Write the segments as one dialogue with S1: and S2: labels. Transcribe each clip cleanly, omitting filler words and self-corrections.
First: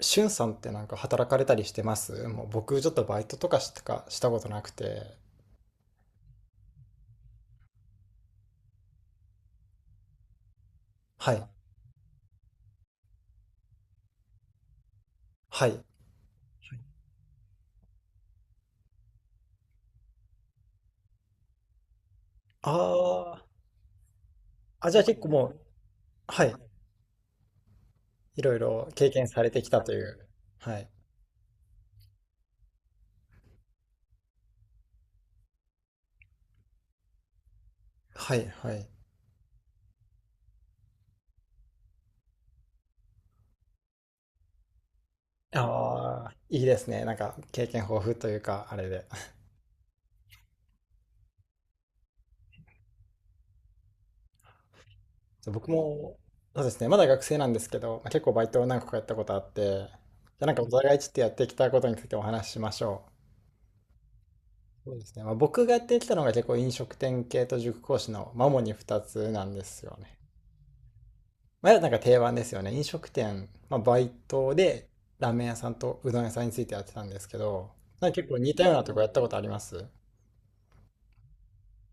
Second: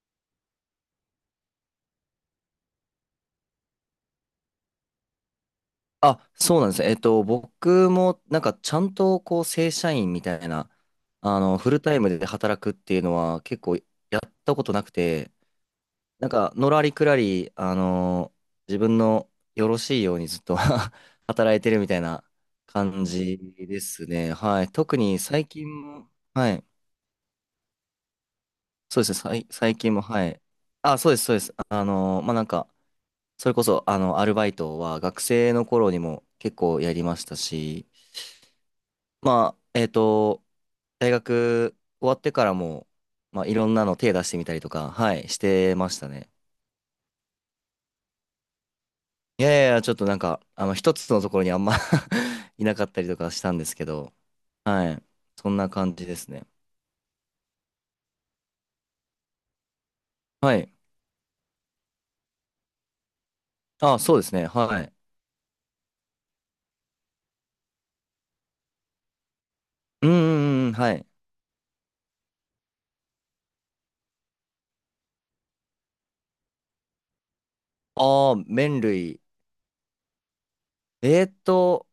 S1: しゅんさんってなんか働かれたりしてますもう僕ちょっとバイトとかしかしたことなくて。
S2: あ、そうなんですね。僕も、ちゃんと、正社員みたいな、
S1: はい。
S2: フルタイムで働くっていうのは、結構、やったことなくて、
S1: はい。
S2: なんか、のらりくらり、自分のよろしいようにずっと 働いてるみたいな
S1: あ
S2: 感じ
S1: あ。
S2: ですね。はい。
S1: あ、
S2: 特
S1: じゃあ
S2: に
S1: 結構も
S2: 最
S1: う、
S2: 近も、
S1: は
S2: は
S1: い。
S2: い。
S1: いろいろ
S2: そう
S1: 経
S2: ですね。
S1: 験さ
S2: 最
S1: れてき
S2: 最
S1: たと
S2: 近
S1: い
S2: も、
S1: う。
S2: はい。
S1: はい。
S2: あ、そうです。それこそ、アルバイトは、学生の頃にも結構やりましたし、
S1: はい、はい。
S2: まあ、えっと、大学終わってからも、まあ、いろんなの手出してみたりとか、はい、してました
S1: あ
S2: ね。
S1: あ、いいですね。なんか経験豊富というか、あれで。
S2: いやいやいや、ちょっとなんか、一つのところにあんま いなかったりとかしたんですけど、はい、そ
S1: そう
S2: んな
S1: 僕
S2: 感じで
S1: も、
S2: すね。
S1: そうですね。まだ学生なんですけど、まあ結構バイトを何個かやったことあって、じゃあな
S2: は
S1: んかお
S2: い。
S1: 互いちょっとやってきたことについてお話ししましょう。
S2: あ、そうですね、は
S1: そ
S2: い。
S1: うですね。まあ、僕がやってきたのが結構飲食店系と塾講師のマモに2つなんですよ
S2: うん、う
S1: ね。
S2: んうん、はい。
S1: まあ、なんか定番ですよね。飲食店、まあ、バイトでラーメン屋さんとうどん屋さんについてやってたんですけど、なんか結
S2: ああ、
S1: 構似たよう
S2: 麺
S1: なとこやった
S2: 類。
S1: ことあります？
S2: えーっと、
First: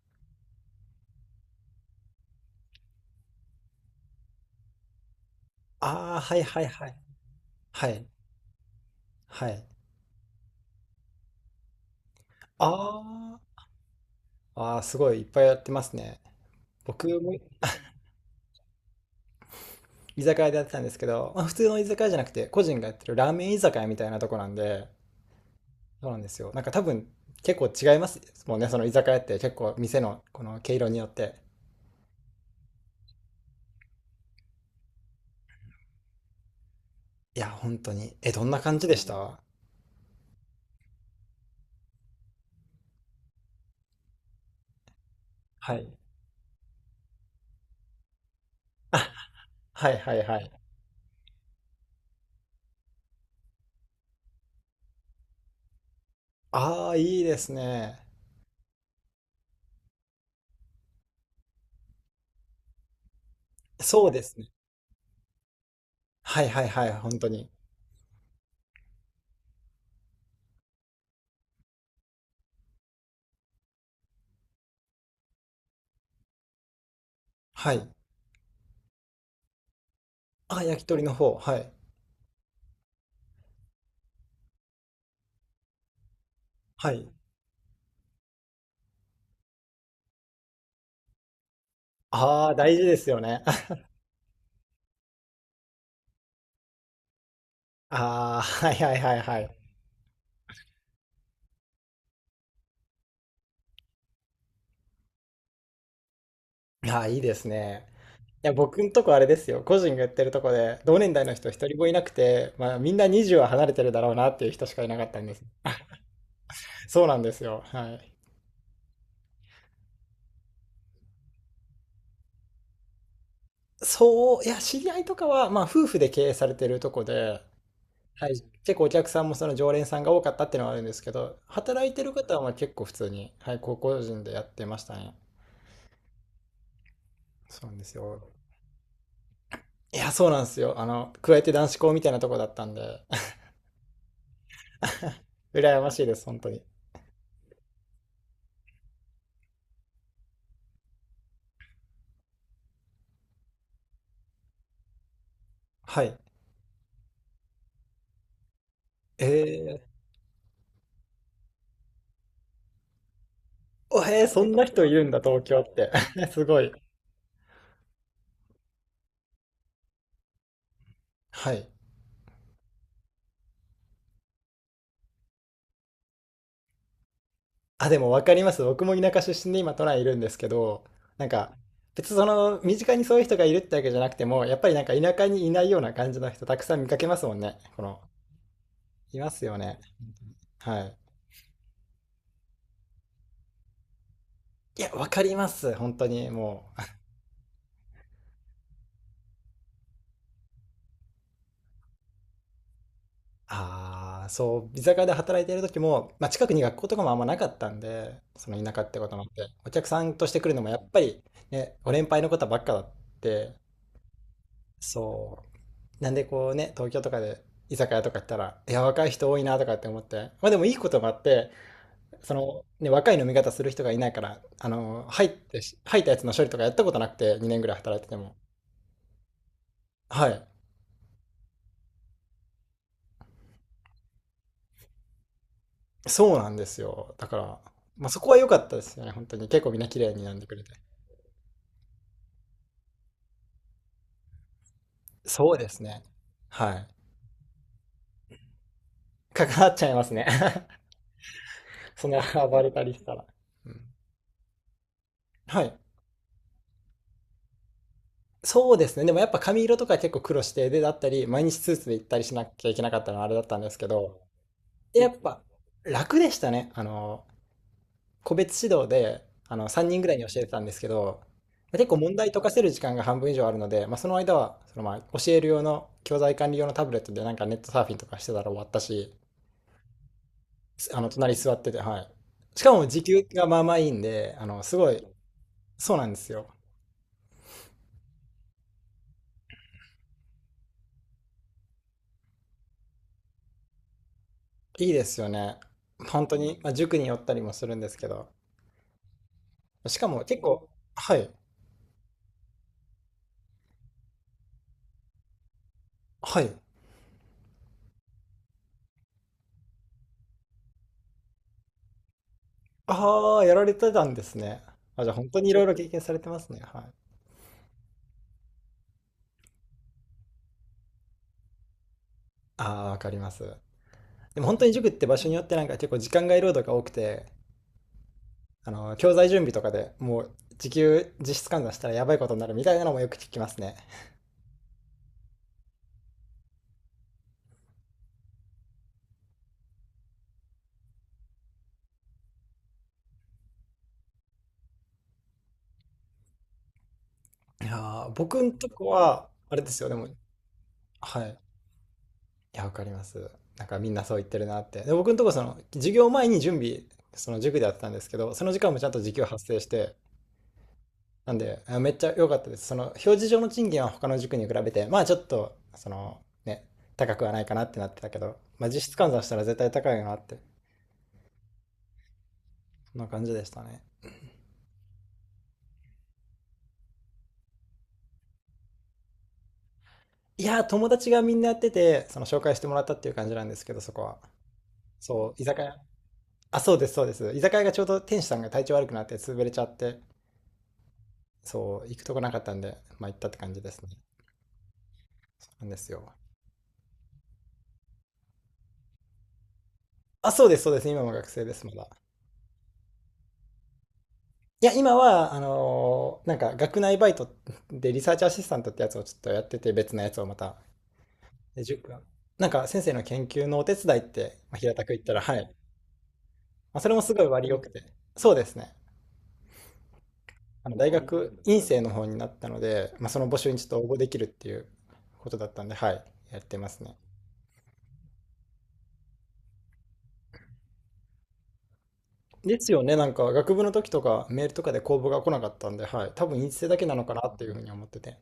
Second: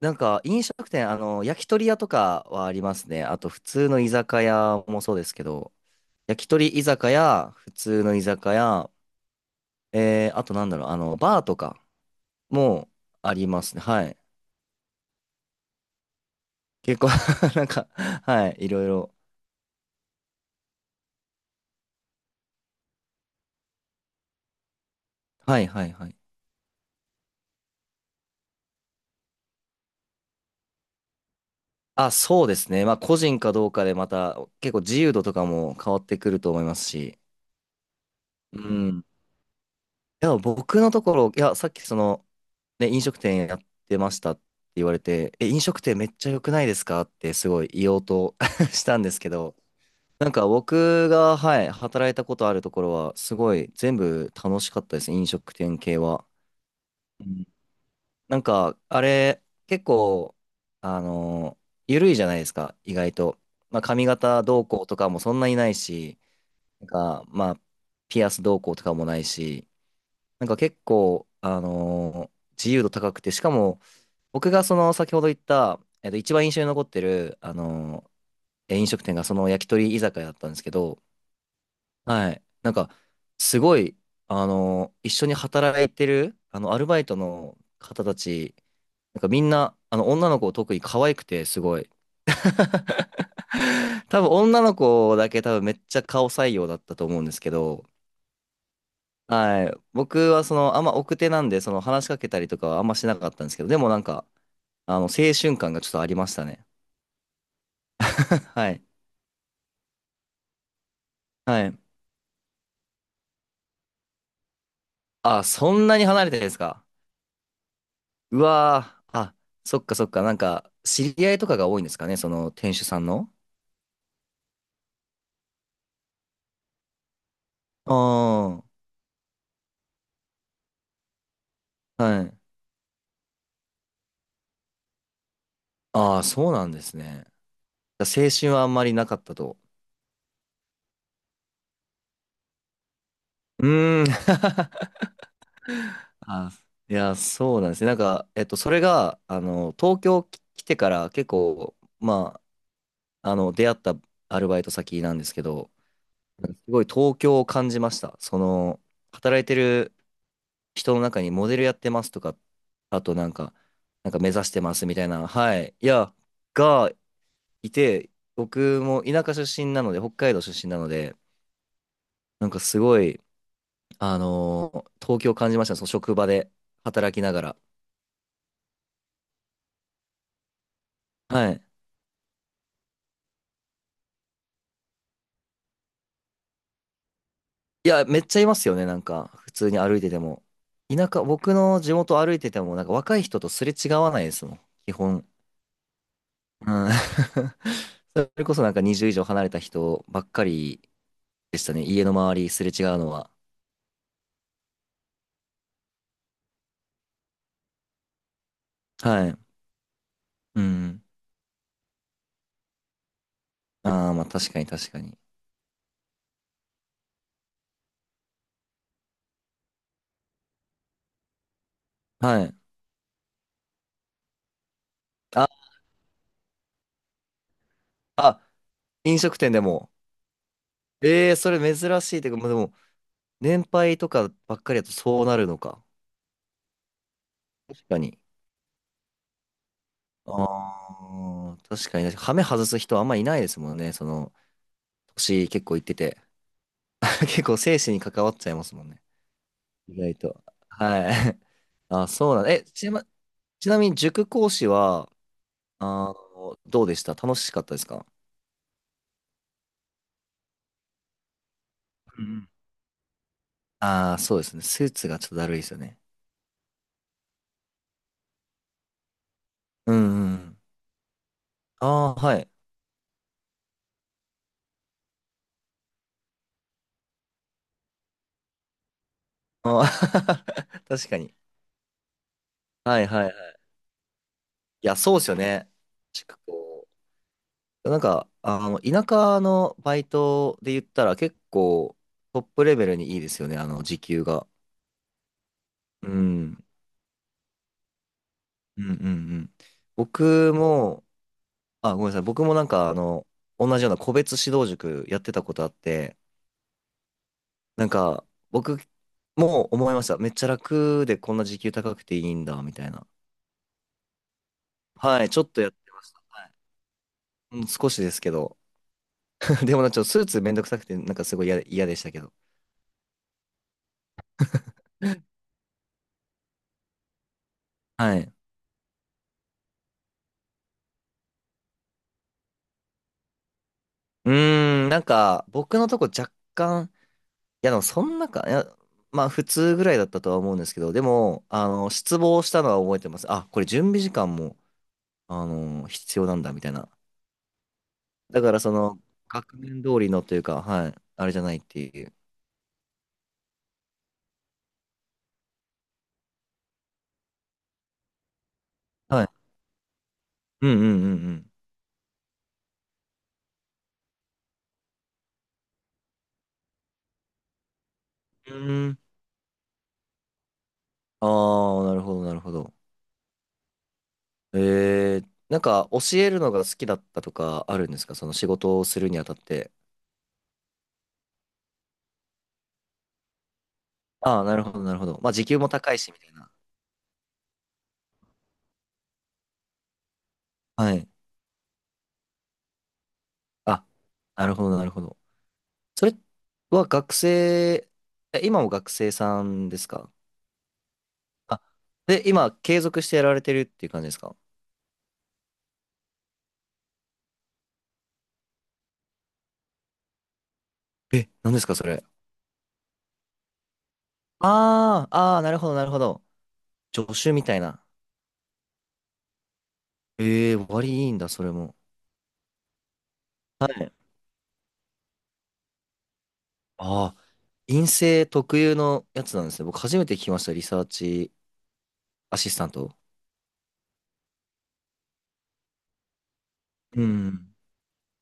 S2: 飲食店、焼き鳥屋とかはありますね。あと、普通の居酒屋もそうですけど、
S1: ああー、はい
S2: 焼き
S1: はい
S2: 鳥居
S1: はい。
S2: 酒屋、普
S1: は
S2: 通
S1: い。
S2: の居酒屋、
S1: はい。
S2: あとなんだろう、バーとかも
S1: あ
S2: ありますね。はい。
S1: あ、ああ、すごいいっぱいやってますね。
S2: 結
S1: 僕
S2: 構
S1: も
S2: なんか、はい、いろいろ。
S1: 居酒屋でやってたんですけど、まあ、普通の居酒屋じゃなくて個人がやってるラーメン居酒屋みたいなとこなんで、
S2: はい、はい、
S1: そ
S2: は
S1: う
S2: い。
S1: なんですよ。なんか多分結構違いますもんね、その居酒屋って結構店のこの毛色によって。
S2: あ、そうですね。まあ、個人かどうかでまた、結構自由度とかも変わってくると思いますし。
S1: いや、本当に。え、どん
S2: う
S1: な感じで
S2: ん。
S1: し
S2: い
S1: た？
S2: や、僕のところ、いや、さっきその、ね、飲食店やってましたって言われて、え、飲
S1: は
S2: 食
S1: い。
S2: 店めっちゃ良くないですかってすごい言おうと したんですけど、
S1: はいはい
S2: なん
S1: は
S2: か
S1: い。
S2: 僕が、はい、働いたことあるところは、すごい全部楽しかったです。飲食店系は。
S1: ああ、いいですね。
S2: なんか、あれ、結構、あの緩いじゃないですか、意外と。まあ、髪
S1: そうです
S2: 型
S1: ね。
S2: どうこうとかもそんなにないし、
S1: はいはい
S2: な
S1: は
S2: ん
S1: い、本
S2: か、
S1: 当に。
S2: まあ、ピアスどうこうとかもないし、なんか結構、自由度高くて、しかも、僕がその、先ほど言った、一番印象に残ってる、あ
S1: はい。
S2: のえ飲食店がその焼き鳥居酒屋だったんで
S1: あ、
S2: すけ
S1: 焼き
S2: ど、
S1: 鳥の方。はい。
S2: はい。なんか、すごい、一緒に働いてる、アル
S1: は
S2: バイ
S1: い。
S2: トの方たち、なんかみんな、女の子特に可愛くて、すごい。
S1: ああ、大事ですよね。
S2: 多分女の子だけめっちゃ顔採用だったと思うんですけど、
S1: ああ、はいはいはいはい。
S2: はい。僕はその、あんま奥手なんで、その話しかけたりとかはあんましなかったんですけど、でもなんか、青春感がちょっとありましたね。
S1: ああ、いいですね。いや、
S2: は
S1: 僕
S2: い。
S1: んとこあれですよ。個人がやってるとこで、同年代の人一
S2: は
S1: 人
S2: い。
S1: もいなくて、まあみんな20は離れてるだろうなっていう人しかいなかったんで
S2: あ、
S1: す。
S2: そんなに離れてるんですか？
S1: そうなんですよ。はい。
S2: うわー。あ、そっかそっか。なんか、知り合いとかが多いんですかね、その店主さんの。
S1: そう、いや、知り合いとかは、まあ、夫婦で経営されてるとこで、はい、
S2: あ
S1: 結構お客さんもその常連さんが多かったっていうのはあるんですけど、働いて
S2: あ、
S1: る
S2: は
S1: 方
S2: い。
S1: はまあ結構普通に、はい、高校人でやってましたね。
S2: ああ、そうなんですね。
S1: そうなんですよ。
S2: 青春はあんまりなかったと。
S1: いや、そうなんですよ。あの、加えて男子校みたいなとこだったんで、
S2: うーん。
S1: 羨ましいです、本当
S2: あ、
S1: に。
S2: いや、そうなんですね。なんか、それが、東京き来てから結構、出会ったアルバイト先なんですけど、
S1: はい。
S2: すごい東京を感じました。その、
S1: え
S2: 働いて
S1: ー、
S2: る人の中にモデルやってますとか、あとなんか、
S1: お
S2: なんか
S1: へー
S2: 目
S1: そ
S2: 指
S1: ん
S2: して
S1: な
S2: ま
S1: 人
S2: す
S1: い
S2: み
S1: る
S2: たい
S1: んだ、
S2: な、
S1: 東
S2: は
S1: 京っ
S2: い。い
S1: て。
S2: や、
S1: すごい。
S2: がいて、僕も田舎出身なので、北海道出身なので、
S1: はい。
S2: なんかすごい、東京を感じました。その職場で働きながら。
S1: あ、でも分かります。僕も田舎出身で今都内いるんですけど、なん
S2: は
S1: か
S2: い。
S1: 別にその身近にそういう人がいるってわけじゃなくても、やっぱりなんか田舎にいないような感じの人たくさん見かけますもんね。こ
S2: い
S1: の、
S2: や、めっちゃいますよね、なん
S1: い
S2: か、
S1: ます
S2: 普
S1: よ
S2: 通
S1: ね。
S2: に歩いてても。
S1: はい。
S2: 田舎、僕の地元歩いてても、なんか若い人とすれ違わないですもん、
S1: いや、
S2: 基
S1: 分か
S2: 本。
S1: ります。本当に
S2: う
S1: もう。
S2: ん。それこそなんか20以上離れた人ばっかりでしたね、家の周りすれ違うのは。
S1: ああ、そう、居酒屋で働いている時も、まあ、近くに学校とかもあんまなかったんで、その田舎ってこともあっ
S2: はい。
S1: て、お客さんとして来る
S2: う
S1: のもやっぱ
S2: ん。
S1: りね、ご年配の方ばっかだって、
S2: ああ、まあ確かに確かに。
S1: そう。なんでこうね、東京とかで居酒屋とか行ったら、いや、若い人多いなとかって思って、まあでもいいこともあって、そ
S2: はい。
S1: の、ね、若い飲み方する人がいないから、あの、
S2: あ、
S1: 入ったやつの処理とかやったことなくて、2年ぐらい働いてても。
S2: あ、飲食店でも。
S1: はい。
S2: ええ、それ珍しいというか、まあでも、年配とかばっかりだとそうなるのか。
S1: そうなんですよ。だから、
S2: 確か
S1: まあ
S2: に。
S1: そこは良かったですよね、本当に。結構みんな綺麗に飲んでくれて。
S2: ああ、確かに。はめ外す人あんまいないですもんね、その、星
S1: そう
S2: 結
S1: で
S2: 構行
S1: す
S2: って
S1: ね。
S2: て、
S1: はい。
S2: 結構生死に関わっちゃいますもんね。
S1: 関わっちゃい
S2: 意
S1: ます
S2: 外
S1: ね。
S2: と。はい。あ、
S1: そんな
S2: そうなんだ。
S1: 暴
S2: え、
S1: れたりしたら。う
S2: ちな
S1: ん、
S2: みに塾講師は、
S1: はい。
S2: あどうでした？楽しかったですか？
S1: そうですね。でもやっぱ髪色とか結構苦労して、で、だったり、毎日スーツで行った
S2: う
S1: り
S2: んう
S1: しな
S2: ん。
S1: きゃいけなかったのはあれだったんですけ
S2: ああー、
S1: ど、
S2: そうですね。スー
S1: で、や
S2: ツ
S1: っ
S2: がちょっと
S1: ぱ
S2: だるいですよね。
S1: 楽でしたね。あの、個別指導で、あの、3
S2: う
S1: 人ぐらいに
S2: んう
S1: 教えて
S2: ん。
S1: たんですけど、結構問
S2: ああ、
S1: 題
S2: は
S1: 解
S2: い。
S1: かせる時間が半分以上あるので、まあ、その間は、そのまあ、教える用の、教材管理用のタブレットでなんかネットサーフィンとかしてたら終わったし、
S2: あー
S1: すあの、
S2: 確か
S1: 隣
S2: に。
S1: 座ってて、はい。しかも
S2: は
S1: 時
S2: い
S1: 給
S2: はいは
S1: がま
S2: い。
S1: あまあいいんで、あの、す
S2: い
S1: ご
S2: や、
S1: い、
S2: そうですよね。
S1: そうなんです
S2: 塾
S1: よ。
S2: 講。田舎のバイトで言ったら結構トップレベルにいいですよね。あの、時給が。
S1: いいですよね。
S2: う
S1: 本当に、
S2: ん。
S1: まあ、塾に寄ったりもするんですけど、
S2: うんうんうん。
S1: しかも結
S2: 僕
S1: 構、
S2: も、
S1: はい、
S2: あ、ごめんなさい。僕もなんか、同じような個別指導塾やってたことあって、
S1: はい。
S2: なんか、僕も思いました。めっちゃ楽でこんな時給高くていいんだ、みたいな。
S1: ああ、やられてたんですね。あ、じゃあ
S2: は
S1: 本
S2: い、ち
S1: 当
S2: ょっ
S1: にい
S2: と
S1: ろい
S2: やっ
S1: ろ経
S2: て
S1: 験
S2: ま
S1: さ
S2: し
S1: れ
S2: た。
S1: てま
S2: は
S1: す
S2: い。
S1: ね。はい。
S2: うん、少しですけど。でもなんかちょっとスーツめんどくさくて、なんかすごい嫌でしたけど。
S1: ああ、わかります。でも本当に塾って場所によってなんか結構時間外労働が多くて、
S2: はい。
S1: あの、教材準備とかでもう時給実質換算したらやばいことになるみたいなのもよく聞きますね。
S2: うーん、なんか、僕のとこ若干、いや、でもそんなか、いや、まあ普通ぐらいだったとは思うんですけど、でも、失望したのは覚えてます。あ、これ準備時間も、必要なんだみたいな。
S1: いやー、僕
S2: だか
S1: ん
S2: ら
S1: と
S2: そ
S1: こ
S2: の、
S1: は、あ
S2: 学
S1: れです
S2: 年
S1: よ、で
S2: 通
S1: も、
S2: りのというか、はい、
S1: は
S2: あ
S1: い。
S2: れ
S1: い
S2: じゃないっていう。
S1: や、わかります。なんかみんなそう言ってるなって。で、僕んとこその、授業前に準備、その塾でやってたんですけど、その時間もちゃんと時
S2: は
S1: 給
S2: い。
S1: 発生して、
S2: うんうんう
S1: なん
S2: ん
S1: で、めっちゃ良かったです。その、表示上の賃金は他の塾に比べて、まあちょっと、その、ね、高くはないかなってなってたけど、
S2: う
S1: ま
S2: ん。
S1: あ
S2: う
S1: 実質
S2: ん。
S1: 換算したら絶対高いよなって、
S2: ああ、なるほど、なるほど。
S1: そんな感じでしたね。
S2: えー、なんか教えるのが好きだったとかあるんですか？その仕事をするにあたって。
S1: いやー、友達がみんなやってて、その紹介してもらったっていう感じなんですけど、そこは。
S2: ああ、なるほど、なるほど。
S1: そ
S2: まあ
S1: う、居
S2: 時給
S1: 酒
S2: も
S1: 屋。
S2: 高いし、みたいな。
S1: あ、そうです、そうです。居酒屋がちょうど店主さんが体調悪くなって潰れちゃって、
S2: はい。
S1: そう、行くとこなかったんで、まあ行ったって感じです
S2: あ、
S1: ね。
S2: なるほど、なるほど。
S1: そうなんです
S2: そ
S1: よ。
S2: れは学生、え、今も学生さんですか？
S1: あ、そうです、そうです。今も学生で
S2: あ、
S1: す、まだ。
S2: で、今継続してやられてるっていう感じですか？
S1: いや、今は、なんか学内バイトでリサーチアシスタントってやつをちょっとやってて、別のやつをまた。
S2: え、何で
S1: で、
S2: すかそ
S1: 塾は
S2: れ。
S1: なんか先生の研究のお手伝いって、まあ、平たく言っ
S2: あ
S1: た
S2: あ、
S1: ら、は
S2: ああ、な
S1: い。
S2: るほど、なるほど。
S1: まあ、それもす
S2: 助
S1: ごい
S2: 手み
S1: 割り
S2: た
S1: 良
S2: い
S1: くて。
S2: な。
S1: そうですね。
S2: ええ、
S1: あの
S2: 割
S1: 大
S2: いいんだ、
S1: 学
S2: それ
S1: 院
S2: も。
S1: 生の方になったので、まあ、その募集にちょ
S2: は
S1: っと
S2: い。
S1: 応募できるっていうことだったんで、はい。やってますね。
S2: ああ、陰性特有のやつなんですね。僕初めて聞きました、リサーチアシス
S1: で
S2: タ
S1: す
S2: ン
S1: よね。
S2: ト。
S1: なんか学部の時とかメールとかで公募が来なかったんで、はい。多分院生だけな
S2: う
S1: のかなってい
S2: ん。
S1: うふうに思ってて。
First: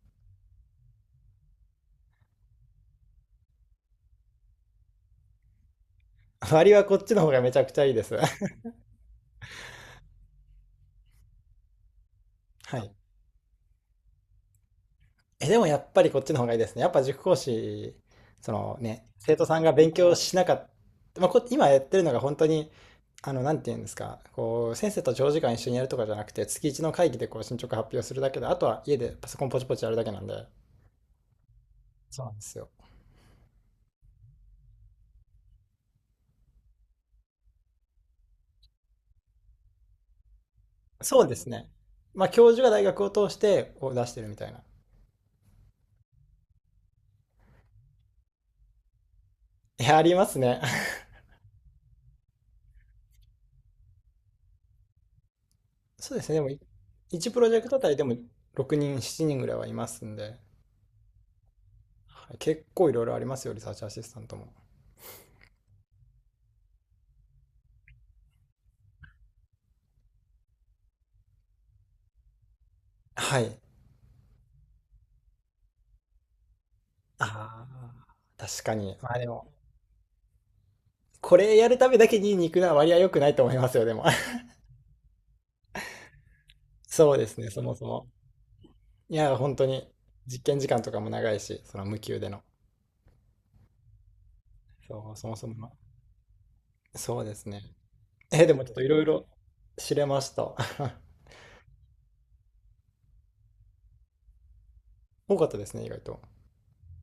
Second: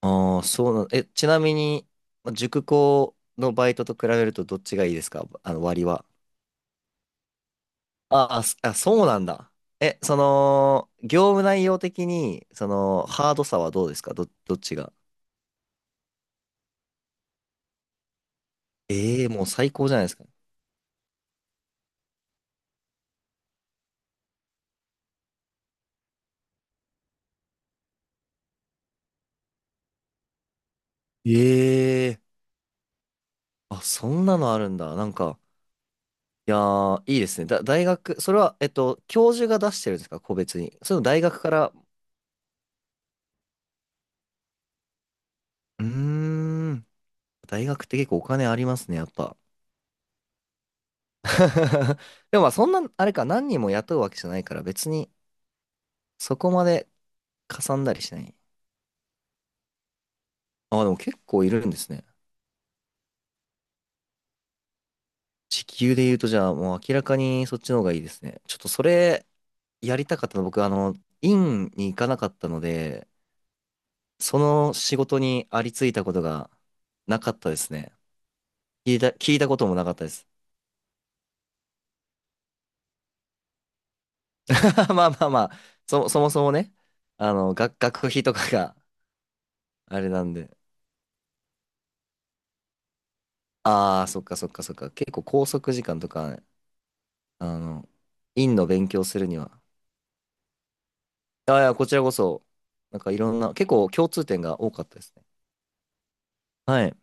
S2: ああ、そうな、ちなみに、ま塾講のバイトと比べるとどっちがいいですか？あの、割は。
S1: 割はこっちの方がめちゃくちゃいいです。
S2: ああ、そうなんだ。え、その、業務内容的に、そ
S1: はい。
S2: の、ハードさはどうですか？どっちが。
S1: え、でもやっぱりこっちの方がいいですね。やっぱ塾講師、そのね、
S2: ええ、
S1: 生
S2: も
S1: 徒
S2: う
S1: さん
S2: 最
S1: が
S2: 高
S1: 勉
S2: じゃないで
S1: 強
S2: すか。
S1: しなかった、まあ、今やってるのが本当に、あの、なんて言うんですか、こう、先生と長時間一緒にやるとかじゃなくて、月1の会議でこう進捗発表するだけで、あとは家でパソコンポチポチやるだけなんで、
S2: ええ、
S1: そうなんですよ。
S2: あ、そんなのあるんだ。いやー、いいですね。大学、それは、教授が出してるんですか、個別に。その大
S1: そうで
S2: 学
S1: す
S2: か
S1: ね。
S2: ら、
S1: まあ、教授が大学を通してを出してるみたいな。
S2: うーん、大学って結構お金ありますね、やっぱ。
S1: いや、ありますね。
S2: でもまあ、そんな、あれか、何人も雇うわけじゃないから、別に、
S1: そうですね。
S2: そ
S1: でも、
S2: こまで
S1: 1プロジェ
S2: か
S1: クト
S2: さ
S1: あ
S2: ん
S1: た
S2: だ
S1: り
S2: り
S1: で
S2: し
S1: も
S2: ない。
S1: 6人、7人ぐらいはいますんで、
S2: あ、でも結構いるんですね。
S1: はい結構いろいろありますよ、リサーチアシスタントも。
S2: 時給で言うと、じゃあ、もう明らかにそっちの方がいいですね。ちょっとそれ、やりたかったの、僕、院に行かなかったので、
S1: はい。
S2: その仕事にありついたことがなかったで
S1: あ
S2: すね。
S1: あ、確かに。まあで
S2: 聞いた
S1: も、
S2: こともなかったです。
S1: これやるためだけに肉な割合良くないと思いますよ、でも。
S2: まあまあまあ、そもそもね、
S1: そうですね、そもそも。
S2: 学費とかが
S1: いや、本当 に、
S2: あれなん
S1: 実
S2: で。
S1: 験時間とかも長いし、その無給での。
S2: ああ、そっかそっかそっか。
S1: そ
S2: 結
S1: う、
S2: 構
S1: そもそ
S2: 拘
S1: もの。
S2: 束時間とか、
S1: そうです
S2: あ
S1: ね。
S2: の、
S1: え、で
S2: 院
S1: も
S2: の
S1: ちょっとい
S2: 勉
S1: ろ
S2: 強
S1: い
S2: す
S1: ろ
S2: るには。
S1: 知れました。
S2: ああいや、こちらこそ、なんかいろんな、結構共通点が多かったですね。
S1: 多かったですね、意外と。
S2: はい。